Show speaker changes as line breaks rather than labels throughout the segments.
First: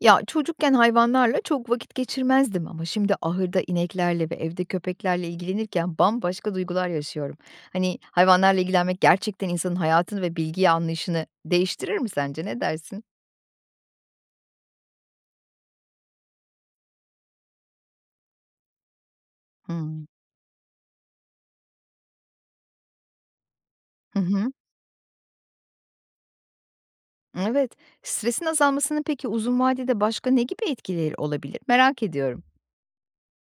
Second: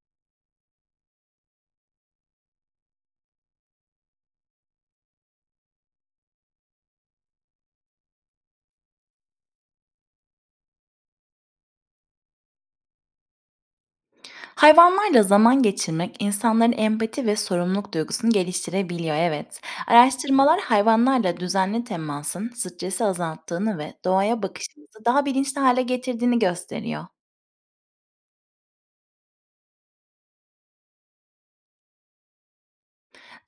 Ya, çocukken hayvanlarla çok vakit geçirmezdim ama şimdi ahırda ineklerle ve evde köpeklerle ilgilenirken bambaşka duygular yaşıyorum. Hani, hayvanlarla ilgilenmek gerçekten insanın hayatını ve bilgiyi anlayışını değiştirir mi sence? Ne dersin?
Hayvanlarla zaman geçirmek insanların empati ve sorumluluk duygusunu geliştirebiliyor, evet.
Hımm.
Araştırmalar hayvanlarla düzenli temasın stresi azalttığını ve
Hı
doğaya
hı.
bakışımızı daha bilinçli hale getirdiğini gösteriyor.
Evet. Stresin azalmasının peki uzun vadede başka ne gibi etkileri olabilir? Merak ediyorum.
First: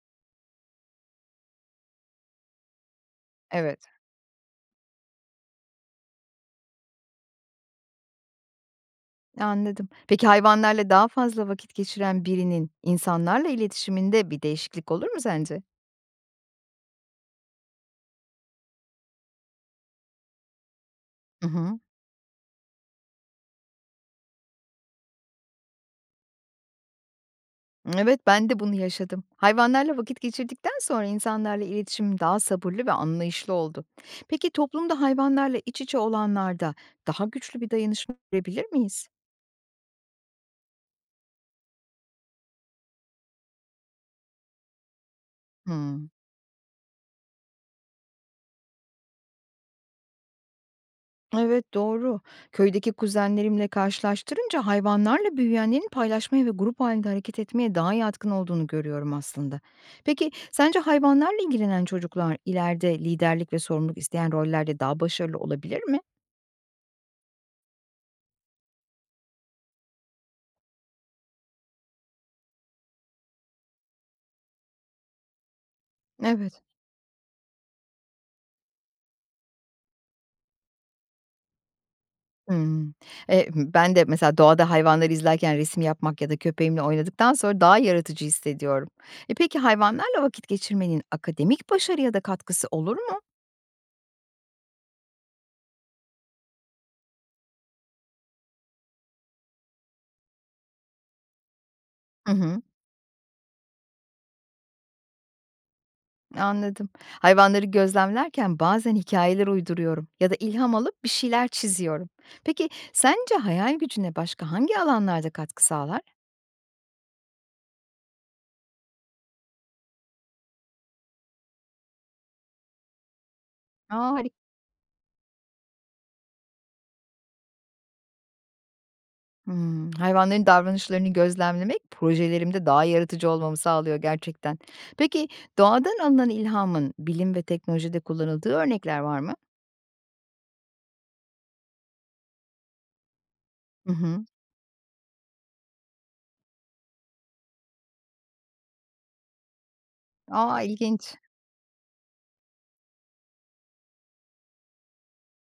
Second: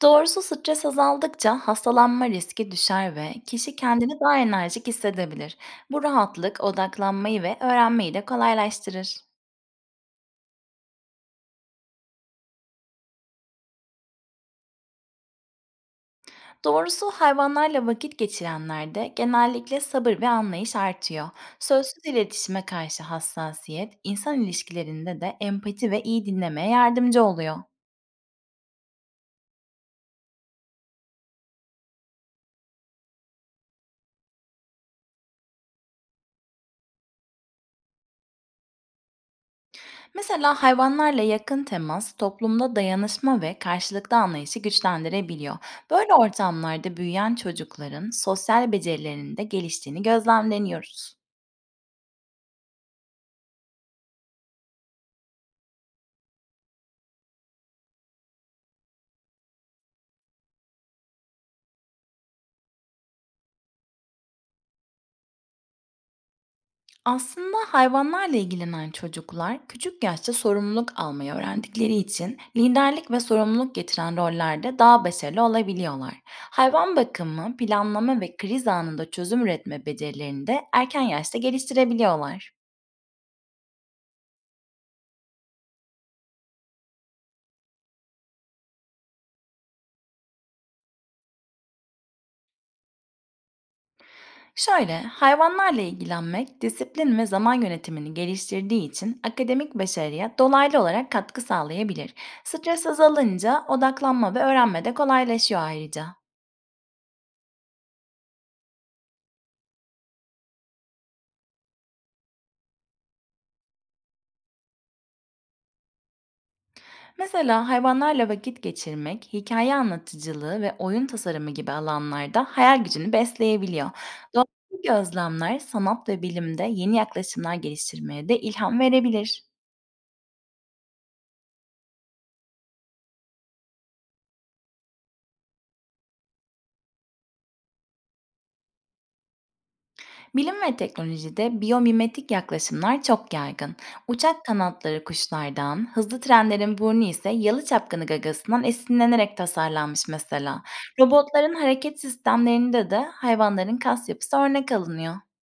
Doğrusu stres azaldıkça hastalanma riski düşer ve kişi
Evet,
kendini daha enerjik hissedebilir. Bu rahatlık odaklanmayı ve öğrenmeyi de kolaylaştırır.
anladım. Peki hayvanlarla daha fazla vakit geçiren birinin insanlarla iletişiminde bir değişiklik olur mu sence?
Doğrusu hayvanlarla vakit geçirenlerde genellikle sabır ve anlayış artıyor.
Hı hı.
Sözsüz iletişime karşı hassasiyet, insan ilişkilerinde de empati ve iyi dinlemeye yardımcı oluyor.
Evet, ben de bunu yaşadım. Hayvanlarla vakit geçirdikten sonra insanlarla iletişimim daha sabırlı ve anlayışlı oldu. Peki toplumda hayvanlarla iç içe olanlarda daha güçlü bir dayanışma görebilir miyiz?
Mesela hayvanlarla yakın temas toplumda dayanışma ve karşılıklı anlayışı güçlendirebiliyor.
Hmm.
Böyle ortamlarda büyüyen çocukların sosyal becerilerinin de geliştiğini gözlemleniyoruz.
Evet doğru. Köydeki kuzenlerimle karşılaştırınca hayvanlarla büyüyenlerin paylaşmaya ve grup halinde hareket etmeye daha yatkın olduğunu görüyorum aslında. Peki sence hayvanlarla ilgilenen çocuklar ileride liderlik ve sorumluluk isteyen rollerde daha başarılı olabilir mi?
Aslında hayvanlarla ilgilenen çocuklar küçük yaşta sorumluluk almayı öğrendikleri için liderlik ve sorumluluk getiren rollerde daha başarılı olabiliyorlar.
Evet.
Hayvan bakımı, planlama ve kriz anında çözüm üretme becerilerini de erken yaşta geliştirebiliyorlar.
Hımm. Ben de mesela doğada hayvanları izlerken resim yapmak ya da köpeğimle oynadıktan sonra daha yaratıcı hissediyorum. Peki hayvanlarla vakit geçirmenin akademik başarıya da katkısı olur mu?
Şöyle, hayvanlarla ilgilenmek disiplin ve zaman yönetimini geliştirdiği için akademik başarıya dolaylı olarak katkı sağlayabilir.
Hı hı.
Stres azalınca odaklanma ve öğrenme de kolaylaşıyor ayrıca.
Anladım. Hayvanları gözlemlerken bazen hikayeler uyduruyorum ya da ilham alıp bir şeyler çiziyorum. Peki sence hayal gücüne başka hangi alanlarda katkı sağlar?
Mesela hayvanlarla vakit geçirmek, hikaye anlatıcılığı ve oyun tasarımı gibi alanlarda hayal gücünü besleyebiliyor.
A!
Doğal gözlemler sanat ve bilimde yeni yaklaşımlar geliştirmeye de ilham verebilir.
Hımm. Hayvanların davranışlarını gözlemlemek projelerimde daha yaratıcı olmamı sağlıyor gerçekten. Peki doğadan alınan ilhamın bilim ve teknolojide kullanıldığı örnekler var mı?
Bilim ve teknolojide biyomimetik yaklaşımlar çok yaygın.
Hı hı.
Uçak kanatları kuşlardan, hızlı trenlerin burnu ise yalı çapkını gagasından esinlenerek tasarlanmış
A,
mesela.
ilginç.
Robotların hareket sistemlerinde de hayvanların kas yapısı örnek alınıyor.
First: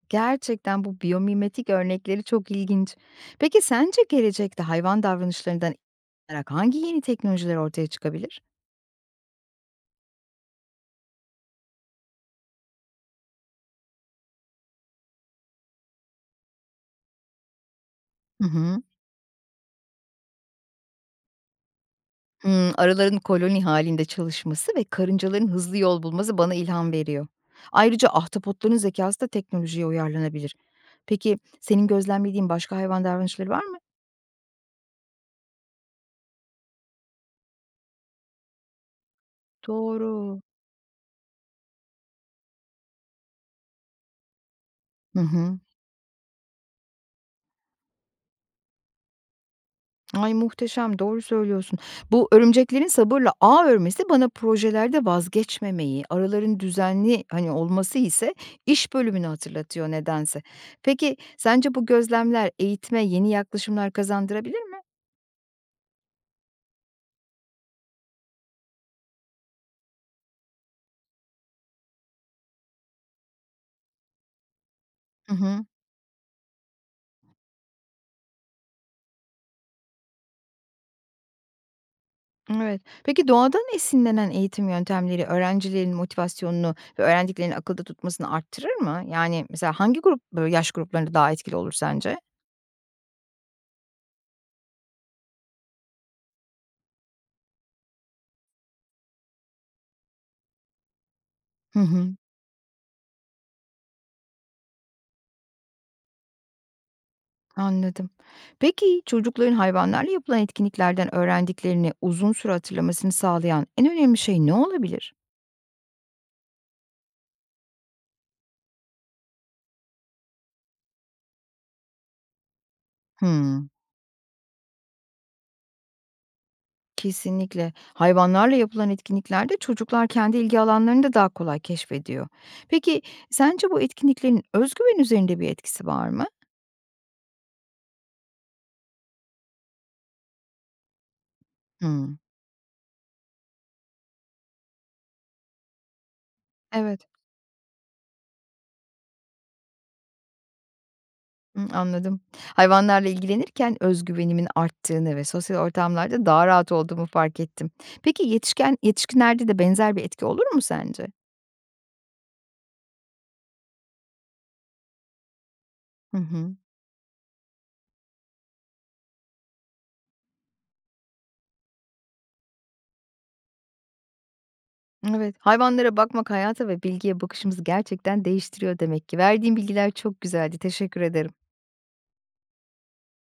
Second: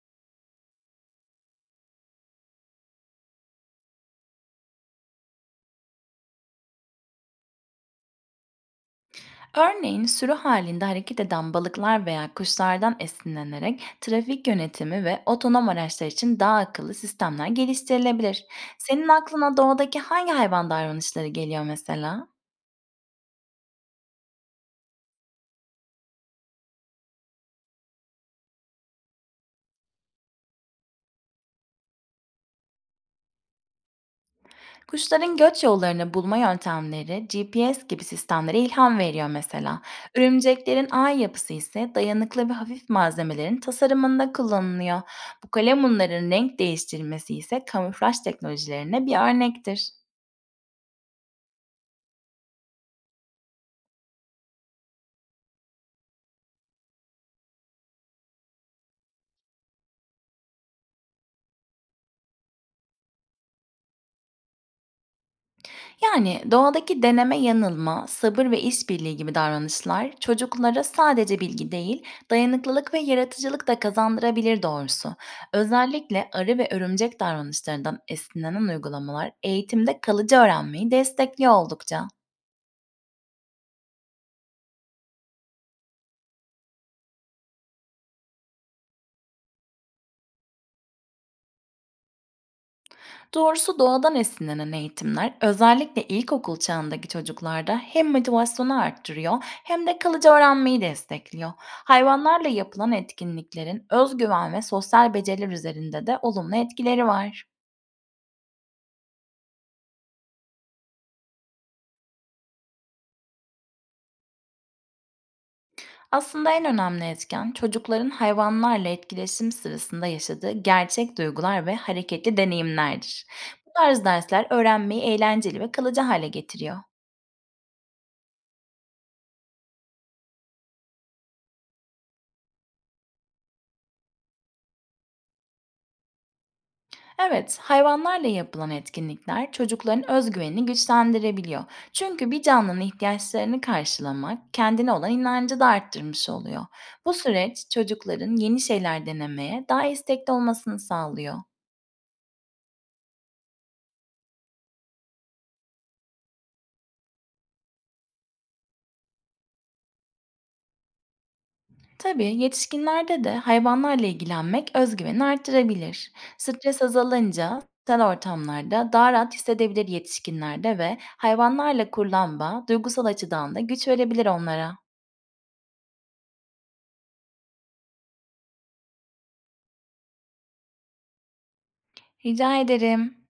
Gerçekten bu biyomimetik örnekleri çok ilginç. Peki sence gelecekte hayvan davranışlarından olarak hangi yeni teknolojiler ortaya çıkabilir?
Örneğin sürü halinde hareket eden balıklar veya kuşlardan esinlenerek trafik yönetimi ve otonom araçlar için daha akıllı sistemler geliştirilebilir.
Hı hı.
Senin aklına doğadaki hangi hayvan davranışları geliyor mesela?
Hımm, arıların koloni halinde çalışması ve karıncaların hızlı yol bulması bana ilham veriyor. Ayrıca ahtapotların zekası da teknolojiye uyarlanabilir. Peki, senin gözlemlediğin başka hayvan davranışları var mı?
Kuşların göç yollarını bulma yöntemleri GPS gibi sistemlere ilham veriyor mesela.
Doğru.
Örümceklerin ağ yapısı ise dayanıklı ve hafif malzemelerin tasarımında kullanılıyor.
Hı
Bu
hı.
kalemunların renk değiştirmesi ise kamuflaj teknolojilerine bir örnektir.
Ay, muhteşem, doğru söylüyorsun. Bu örümceklerin sabırla ağ örmesi bana projelerde vazgeçmemeyi, araların düzenli, hani, olması ise iş bölümünü hatırlatıyor nedense. Peki, sence bu gözlemler eğitime yeni yaklaşımlar kazandırabilir mi?
Yani doğadaki deneme yanılma, sabır ve işbirliği gibi davranışlar çocuklara sadece bilgi değil, dayanıklılık ve yaratıcılık da kazandırabilir doğrusu.
Hı hı.
Özellikle arı ve örümcek davranışlarından esinlenen uygulamalar eğitimde kalıcı öğrenmeyi destekliyor oldukça.
Evet. Peki doğadan esinlenen eğitim yöntemleri öğrencilerin motivasyonunu ve öğrendiklerini akılda tutmasını arttırır mı? Yani mesela hangi grup böyle yaş gruplarında daha etkili olur sence?
Doğrusu doğadan esinlenen eğitimler özellikle ilkokul çağındaki çocuklarda hem motivasyonu arttırıyor hem de kalıcı öğrenmeyi destekliyor.
Hı hı.
Hayvanlarla yapılan etkinliklerin özgüven ve sosyal beceriler üzerinde de olumlu etkileri var.
Anladım. Peki çocukların hayvanlarla yapılan etkinliklerden öğrendiklerini uzun süre hatırlamasını sağlayan en önemli şey ne olabilir?
Aslında en önemli etken çocukların hayvanlarla etkileşim sırasında yaşadığı gerçek duygular ve hareketli deneyimlerdir.
Hmm.
Bu tarz dersler öğrenmeyi eğlenceli ve kalıcı hale getiriyor.
Kesinlikle. Hayvanlarla yapılan etkinliklerde çocuklar kendi ilgi alanlarını da daha kolay keşfediyor. Peki sence bu etkinliklerin özgüven üzerinde bir etkisi var mı?
Evet, hayvanlarla yapılan etkinlikler çocukların özgüvenini güçlendirebiliyor.
Hmm.
Çünkü bir canlının ihtiyaçlarını karşılamak kendine olan inancı da arttırmış oluyor.
Evet.
Bu süreç çocukların yeni şeyler denemeye daha istekli olmasını sağlıyor.
Hımm, anladım. Hayvanlarla ilgilenirken özgüvenimin arttığını ve sosyal ortamlarda daha rahat olduğumu fark ettim. Peki yetişkinlerde de benzer bir etki olur mu sence?
Tabii yetişkinlerde de hayvanlarla ilgilenmek özgüveni arttırabilir.
Hı hı.
Stres azalınca sosyal ortamlarda daha rahat hissedebilir yetişkinlerde ve hayvanlarla kurulan bağ duygusal açıdan da güç verebilir onlara.
Evet, hayvanlara bakmak hayata ve bilgiye bakışımızı gerçekten değiştiriyor demek ki. Verdiğin bilgiler çok güzeldi. Teşekkür ederim.
Rica ederim.